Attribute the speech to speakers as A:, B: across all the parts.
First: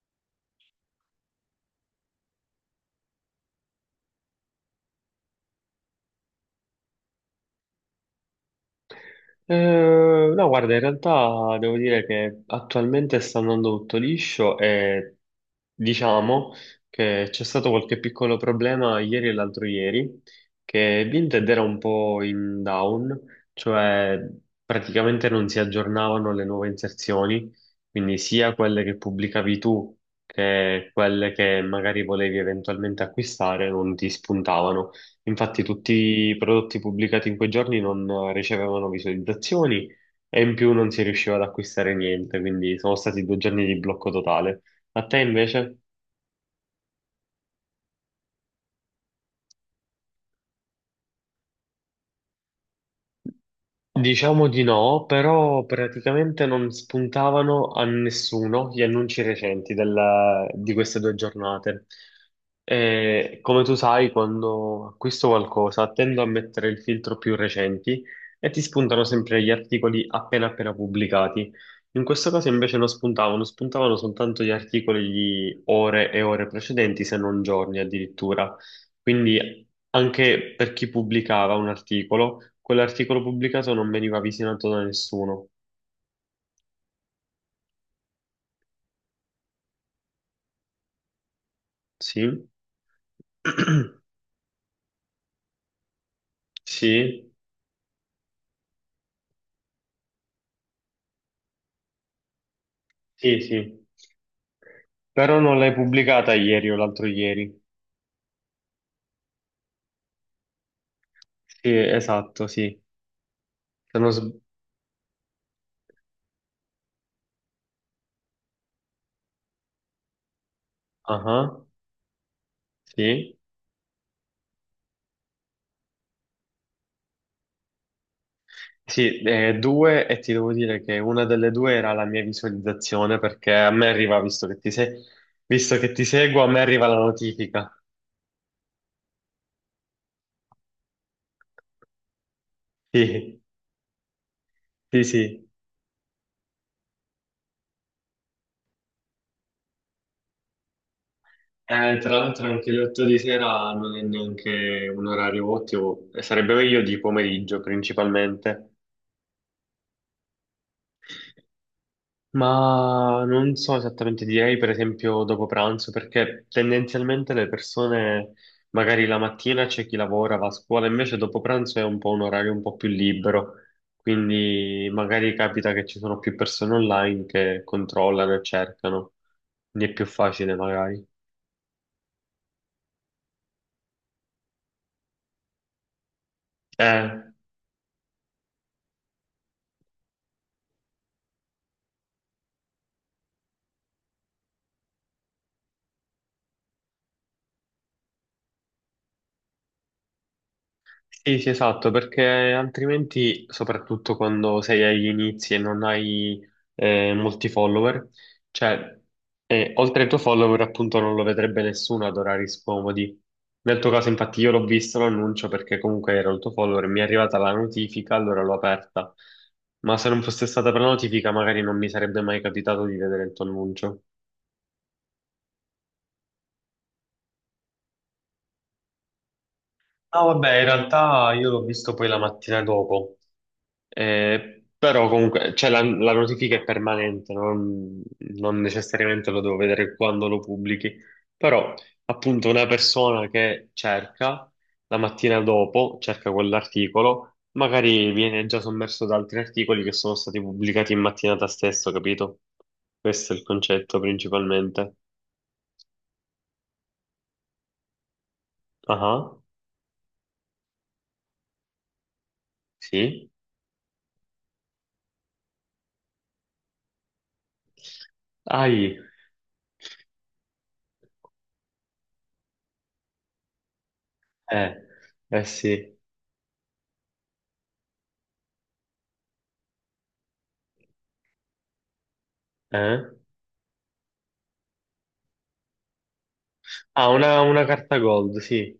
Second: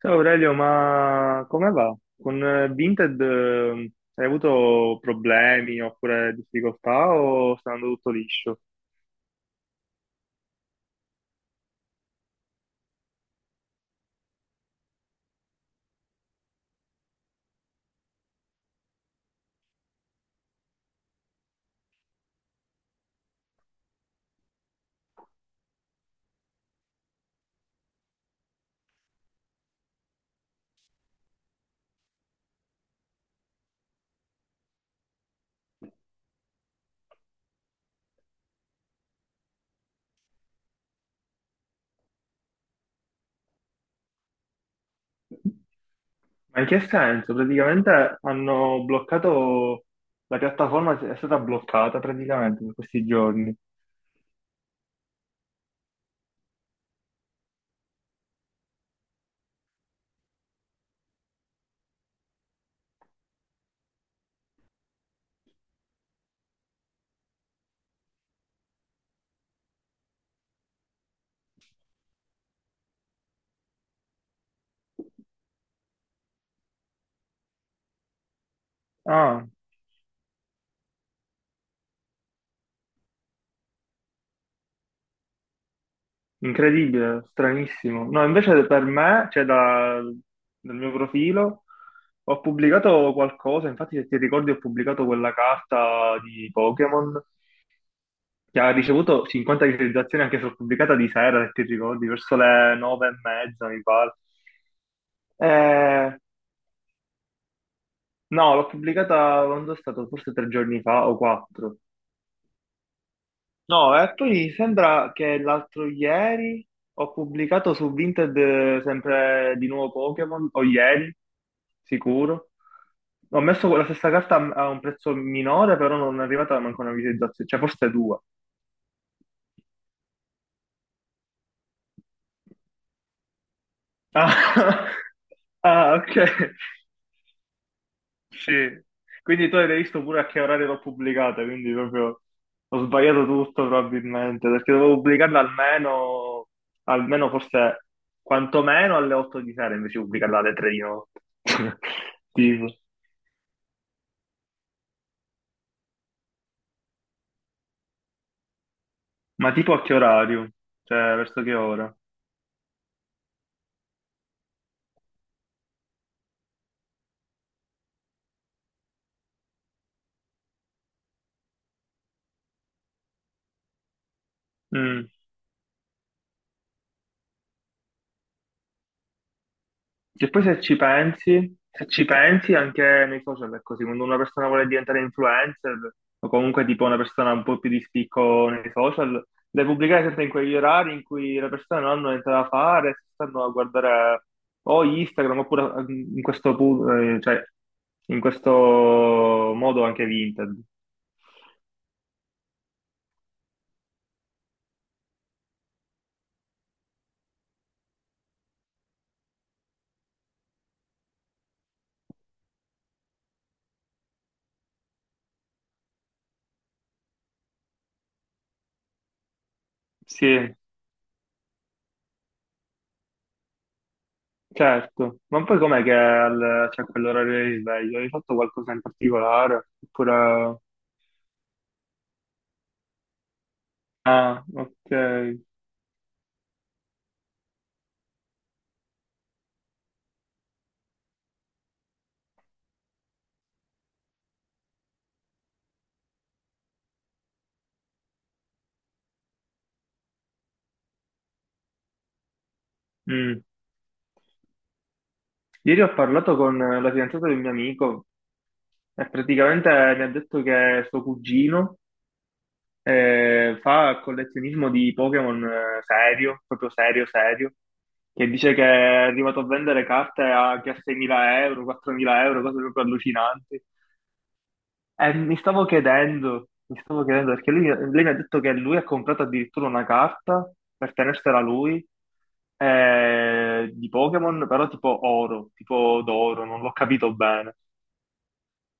A: Ciao Aurelio, ma come va? Con Vinted hai avuto problemi oppure difficoltà o sta andando tutto liscio?
B: No, guarda, in realtà devo dire che attualmente sta andando tutto liscio e diciamo che c'è stato qualche piccolo problema ieri e l'altro ieri, che Vinted era un po' in down, cioè praticamente non si aggiornavano le nuove inserzioni, quindi sia quelle che pubblicavi tu che quelle che magari volevi eventualmente acquistare non ti spuntavano. Infatti tutti i prodotti pubblicati in quei giorni non ricevevano visualizzazioni e in più non si riusciva ad acquistare niente, quindi sono stati 2 giorni di blocco totale. A te invece?
A: Ma in che senso? Praticamente hanno bloccato, la piattaforma è stata bloccata praticamente per questi giorni.
B: Diciamo di no, però praticamente non spuntavano a nessuno gli annunci recenti di queste 2 giornate. E, come tu sai, quando acquisto qualcosa tendo a mettere il filtro più recenti e ti spuntano sempre gli articoli appena appena pubblicati. In questo caso invece non spuntavano, spuntavano soltanto gli articoli di ore e ore precedenti, se non giorni addirittura.
A: Ah,
B: Quindi anche per chi pubblicava un articolo, quell'articolo pubblicato non veniva visionato da nessuno.
A: incredibile, stranissimo. No, invece per me, cioè dal mio profilo, ho
B: Sì?
A: pubblicato qualcosa, infatti se ti ricordi ho pubblicato quella carta di Pokémon
B: Sì?
A: che ha ricevuto 50 visualizzazioni anche sulla pubblicata di sera, se ti ricordi, verso le nove e
B: Sì,
A: mezza,
B: sì.
A: mi pare.
B: Però non l'hai
A: Eh,
B: pubblicata ieri o l'altro ieri.
A: no, l'ho pubblicata quando è stato forse tre giorni fa o
B: Sì,
A: quattro.
B: esatto, sì.
A: No,
B: Se non
A: e
B: sb-
A: poi sembra che l'altro ieri ho pubblicato su Vinted sempre di nuovo Pokémon, o ieri,
B: Ah,
A: sicuro.
B: sì.
A: Ho messo la stessa carta a un prezzo minore, però non è arrivata manco una visualizzazione, cioè forse due.
B: Sì, due e ti devo dire che una delle due era la mia visualizzazione perché a me arriva, visto che ti
A: Ah,
B: se- visto che
A: ah,
B: ti
A: ok.
B: seguo, a me arriva la notifica.
A: Sì. Quindi tu hai visto pure a che orario l'ho pubblicata, quindi proprio ho sbagliato
B: Sì,
A: tutto probabilmente, perché dovevo
B: sì,
A: pubblicarla
B: sì.
A: almeno, forse quantomeno alle 8 di sera, invece di pubblicarla alle 3 di notte.
B: Tra l'altro
A: Tipo.
B: anche le 8 di sera non è neanche un orario ottimo, e sarebbe meglio di pomeriggio principalmente,
A: Ma tipo a che orario? Cioè, verso che ora?
B: ma non so esattamente, direi per esempio dopo pranzo, perché tendenzialmente le persone magari la mattina c'è chi lavora, va a scuola, invece dopo pranzo è un po' un orario un po' più libero, quindi
A: Mm.
B: magari capita che ci sono più persone online che controllano e cercano, quindi è più
A: E poi
B: facile
A: se ci
B: magari.
A: pensi, se ci pensi anche nei social è così, quando una persona vuole diventare influencer o comunque tipo una
B: Eh.
A: persona un po' più di spicco nei social, deve pubblicare sempre in quegli orari in cui le persone non hanno niente da fare, si stanno a guardare o Instagram oppure cioè, in questo modo anche Vinted.
B: Sì, sì, esatto, perché altrimenti, soprattutto quando sei agli inizi e non hai molti follower, cioè, oltre ai tuoi follower, appunto, non lo vedrebbe nessuno ad orari scomodi. Nel tuo caso, infatti, io l'ho visto l'annuncio perché comunque era il tuo follower, mi è arrivata la notifica, allora l'ho aperta. Ma se non fosse
A: Sì,
B: stata per la notifica, magari non mi sarebbe mai capitato di vedere il tuo annuncio.
A: certo. Ma poi com'è che c'è quell'orario di sveglio? Hai fatto qualcosa in particolare?
B: No, vabbè,
A: Oppure.
B: in realtà io l'ho visto poi la mattina dopo.
A: Ah,
B: Però
A: ok.
B: comunque cioè, la notifica è permanente, non, non necessariamente lo devo vedere quando lo pubblichi, però appunto una persona che cerca la mattina dopo, cerca quell'articolo, magari viene già sommerso da altri articoli che sono stati pubblicati in mattinata stesso, capito? Questo è
A: Mm.
B: il concetto principalmente.
A: Ieri ho parlato con la fidanzata di un mio amico e
B: Ah,
A: praticamente mi ha detto che suo cugino
B: sì.
A: fa collezionismo di Pokémon serio, proprio serio, serio, che dice che è
B: Ai,
A: arrivato a vendere carte anche a 6.000 euro, 4.000 euro, cose proprio allucinanti.
B: eh,
A: Mi
B: eh
A: stavo
B: sì,
A: chiedendo, perché lui, lei mi ha detto che lui ha comprato addirittura una carta per tenersela lui
B: eh.
A: eh, di Pokémon, però tipo oro, tipo d'oro, non l'ho
B: Ah,
A: capito
B: una,
A: bene.
B: una carta gold, sì,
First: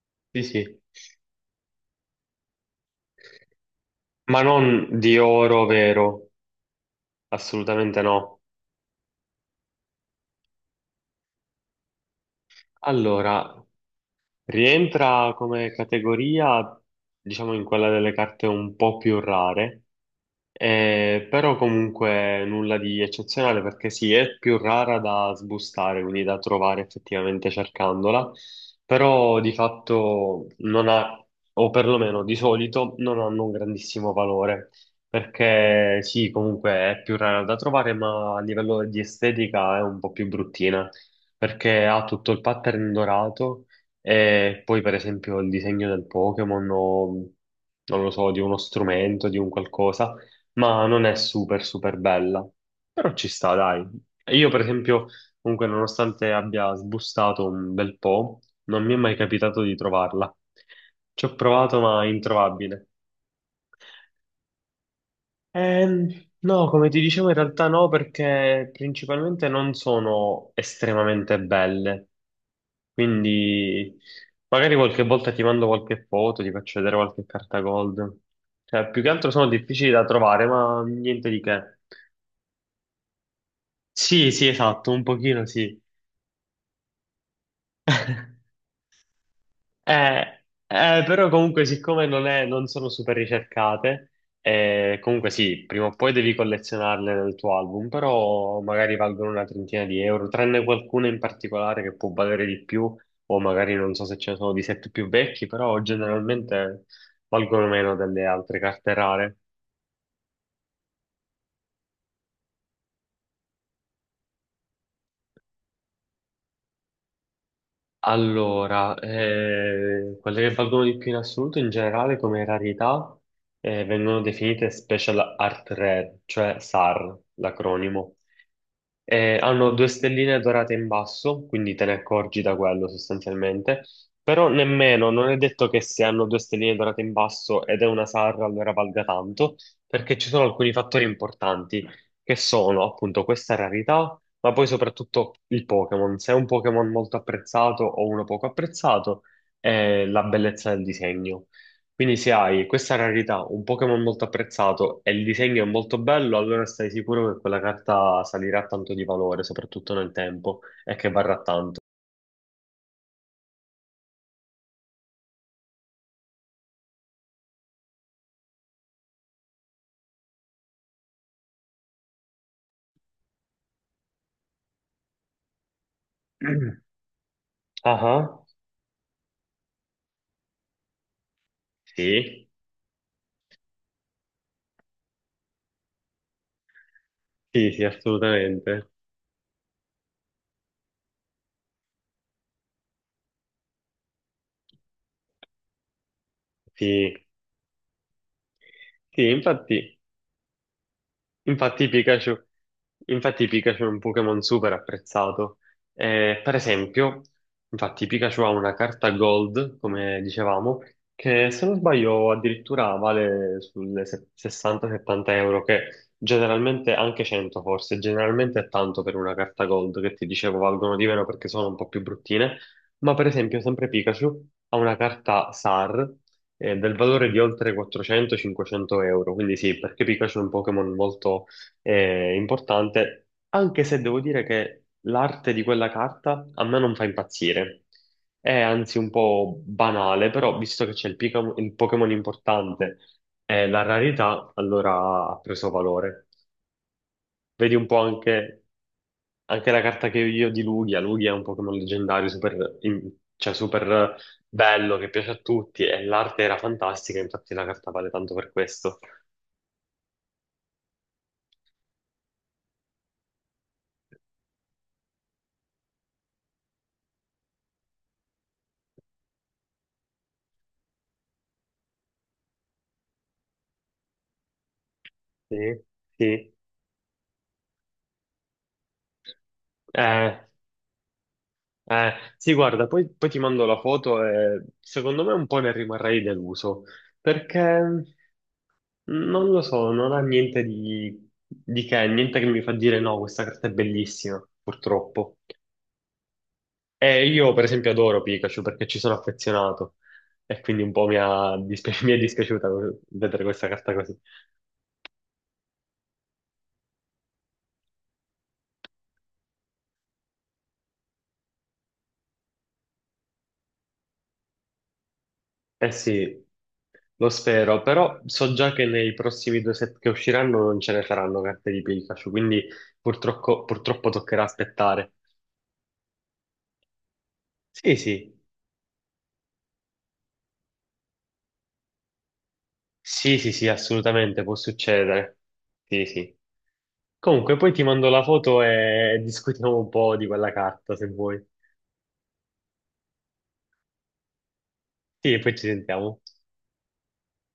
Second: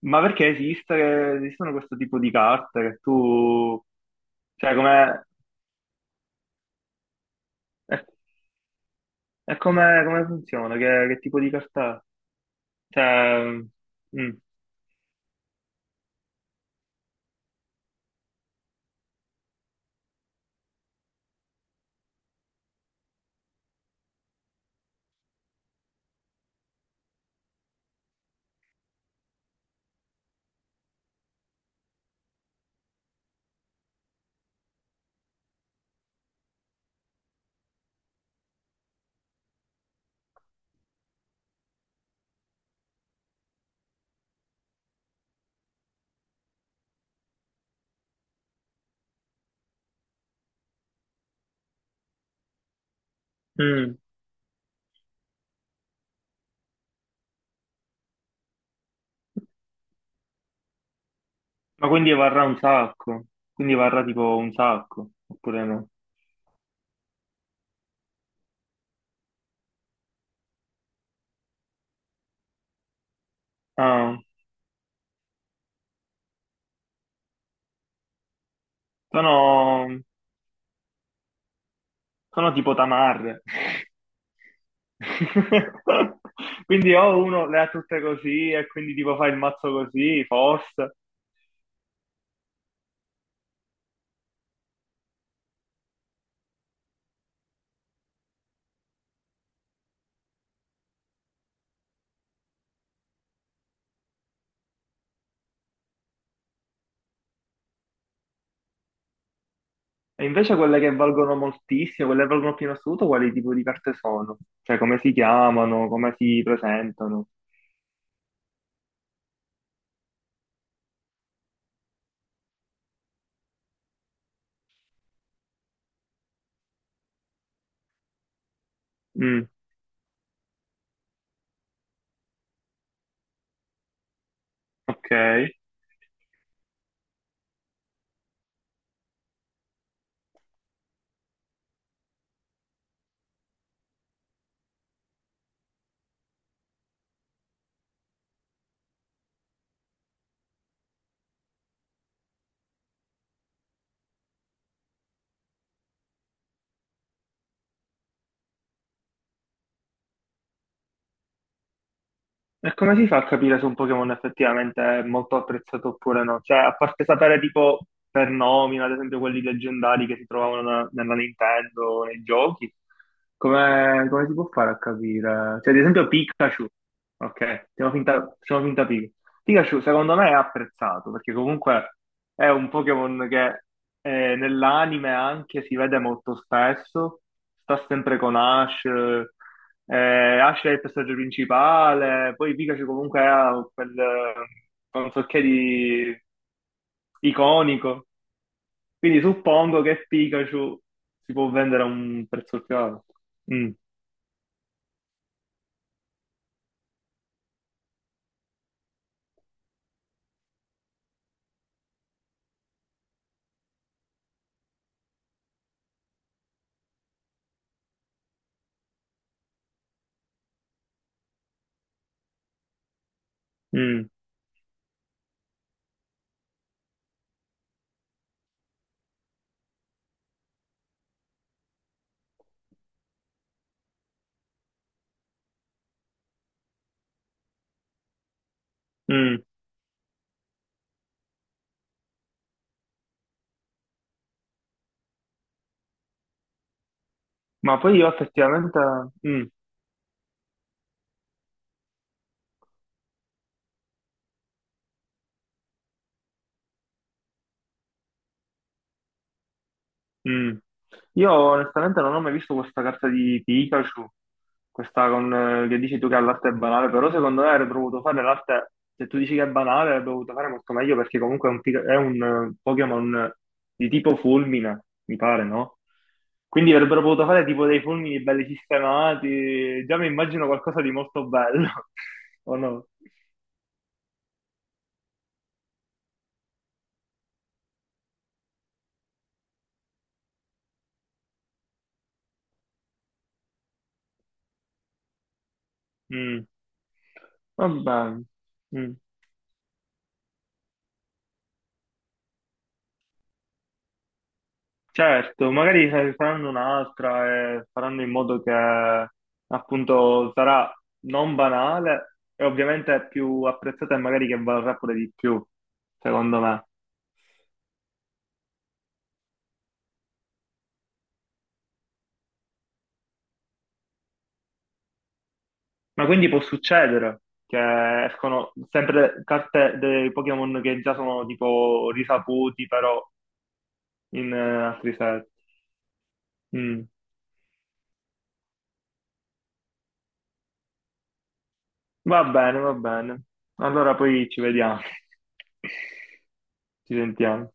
A: Ma
B: sì,
A: perché
B: sì.
A: esiste, esistono questo tipo di carte che tu.
B: Ma
A: Cioè,
B: non
A: com'è,
B: di oro vero,
A: e
B: assolutamente no.
A: come, funziona? Che tipo di carta è? Cioè,
B: Allora,
A: mm,
B: rientra come categoria, diciamo, in quella delle carte un po' più rare, però comunque nulla di eccezionale perché sì, è più rara da sbustare, quindi da trovare effettivamente cercandola, però di fatto non ha, o perlomeno di solito, non hanno un grandissimo valore, perché sì, comunque è più rara da trovare, ma a livello di estetica è un po' più bruttina, perché ha tutto il pattern dorato e poi, per esempio, il disegno del Pokémon o non lo so, di uno strumento, di un qualcosa, ma non è super, super bella. Però ci sta, dai.
A: mm.
B: E io, per esempio, comunque, nonostante abbia sbustato un bel po', non mi è mai capitato di trovarla. Ci ho provato,
A: Ma
B: ma è
A: quindi varrà un
B: introvabile.
A: sacco? Quindi varrà tipo un sacco, oppure no?
B: Ehm, no, come ti dicevo, in realtà no, perché principalmente non sono estremamente belle. Quindi
A: Ah.
B: magari qualche volta ti mando qualche foto, ti faccio vedere qualche carta gold. Cioè, più che altro sono
A: Sono,
B: difficili da trovare, ma niente di che.
A: sono tipo tamarre.
B: Sì, sì, esatto, un pochino sì.
A: Quindi o uno le ha tutte così e quindi tipo fa il mazzo
B: Eh,
A: così, forse.
B: però comunque siccome non sono super ricercate, comunque sì, prima o poi devi collezionarle nel tuo album, però magari valgono una trentina di euro, tranne qualcuna in particolare che può valere di più, o magari non so se ce ne sono di set più vecchi, però generalmente valgono meno delle altre carte rare.
A: E invece quelle che valgono moltissimo, quelle che valgono più in assoluto, quali tipo di carte sono? Cioè come si chiamano, come si presentano?
B: Allora, quelle che valgono di più in assoluto in generale come rarità vengono definite Special Art Rare, cioè SAR, l'acronimo.
A: Mm,
B: Hanno due stelline dorate in basso, quindi te ne accorgi da quello sostanzialmente, però nemmeno, non è
A: ok.
B: detto che se hanno due stelline dorate in basso ed è una SAR allora valga tanto, perché ci sono alcuni fattori importanti che sono appunto questa rarità ma poi soprattutto il Pokémon. Se è un Pokémon molto apprezzato o uno poco apprezzato, è la bellezza del disegno. Quindi se hai questa rarità, un Pokémon molto apprezzato e il disegno è molto bello, allora stai sicuro che quella carta salirà tanto di valore, soprattutto nel tempo, e che varrà tanto.
A: E come si fa a capire se un Pokémon effettivamente è molto apprezzato oppure no? Cioè, a parte sapere tipo per nomina, ad esempio quelli leggendari che si trovavano nella Nintendo, nei giochi, come, si può fare a capire? Cioè, ad esempio Pikachu, ok, facciamo
B: Ah,
A: finta,
B: ah.
A: Pikachu secondo me è apprezzato perché comunque
B: Sì,
A: è un Pokémon che nell'anime anche si vede molto spesso,
B: sì,
A: sta
B: sì,
A: sempre con Ash,
B: assolutamente.
A: Ash è il personaggio principale, poi Pikachu comunque ha quel non so che di
B: Sì,
A: iconico, quindi
B: sì,
A: suppongo
B: infatti.
A: che Pikachu si può vendere a
B: Infatti
A: un
B: Pikachu,
A: prezzo più alto.
B: infatti
A: Mm,
B: Pikachu è un Pokémon super apprezzato. Per esempio, infatti Pikachu ha una carta Gold, come dicevamo, che se non sbaglio addirittura vale sulle 60-70 euro, che generalmente anche 100 forse, generalmente è tanto per una carta Gold, che ti dicevo valgono di meno perché sono un po' più bruttine, ma per esempio sempre
A: mm,
B: Pikachu ha una carta SAR del valore di oltre 400-500 euro. Quindi sì, perché Pikachu è un Pokémon molto importante, anche se devo dire che l'arte di quella carta a me non fa impazzire. È anzi un
A: mm.
B: po' banale, però visto che c'è il, il Pokémon importante e la rarità, allora ha preso valore. Vedi
A: Ma
B: un
A: poi
B: po'
A: io
B: anche
A: effettivamente. Mm.
B: anche la carta che io ho di Lugia. Lugia è un Pokémon leggendario, super, in- cioè super bello, che piace a tutti e l'arte era fantastica, infatti la carta vale tanto per questo.
A: Mm. Io onestamente non ho mai visto questa carta di Pikachu, questa con, che dici tu che l'arte è banale, però secondo me avrebbe dovuto fare l'arte, se tu dici che è banale, avrebbe dovuto fare molto meglio perché comunque è un Pokémon di tipo fulmine, mi pare,
B: Sì,
A: no?
B: sì.
A: Quindi avrebbero potuto fare tipo dei fulmini belli sistemati, già mi
B: Eh,
A: immagino qualcosa di molto bello,
B: sì,
A: o
B: guarda,
A: no?
B: poi, poi ti mando la foto e secondo me un po' ne rimarrei deluso, perché non lo so, non ha niente di che, niente che mi fa dire no, questa carta è bellissima, purtroppo.
A: Mm.
B: Io per
A: Va
B: esempio adoro
A: bene.
B: Pikachu perché
A: Mm.
B: ci sono affezionato e quindi un po' mi è dispiaciuta vedere questa carta così.
A: Certo, magari faranno un'altra e faranno in modo che appunto sarà non banale e ovviamente più apprezzata e magari che valrà pure di più,
B: Eh
A: secondo
B: sì,
A: me.
B: lo spero, però so già che nei prossimi due set che usciranno non ce ne saranno carte di Pikachu, quindi purtroppo, purtroppo toccherà aspettare.
A: Ma quindi può succedere
B: Sì,
A: che
B: sì,
A: escono sempre carte dei Pokémon che già sono tipo risaputi, però
B: sì, sì, sì,
A: in
B: assolutamente può
A: altri set.
B: succedere. Sì, sì.
A: Mm.
B: Comunque poi ti mando la foto e discutiamo un po' di quella carta se vuoi.
A: Va bene, va bene. Allora poi ci vediamo,
B: Sì, e poi ci sentiamo.
A: ci sentiamo.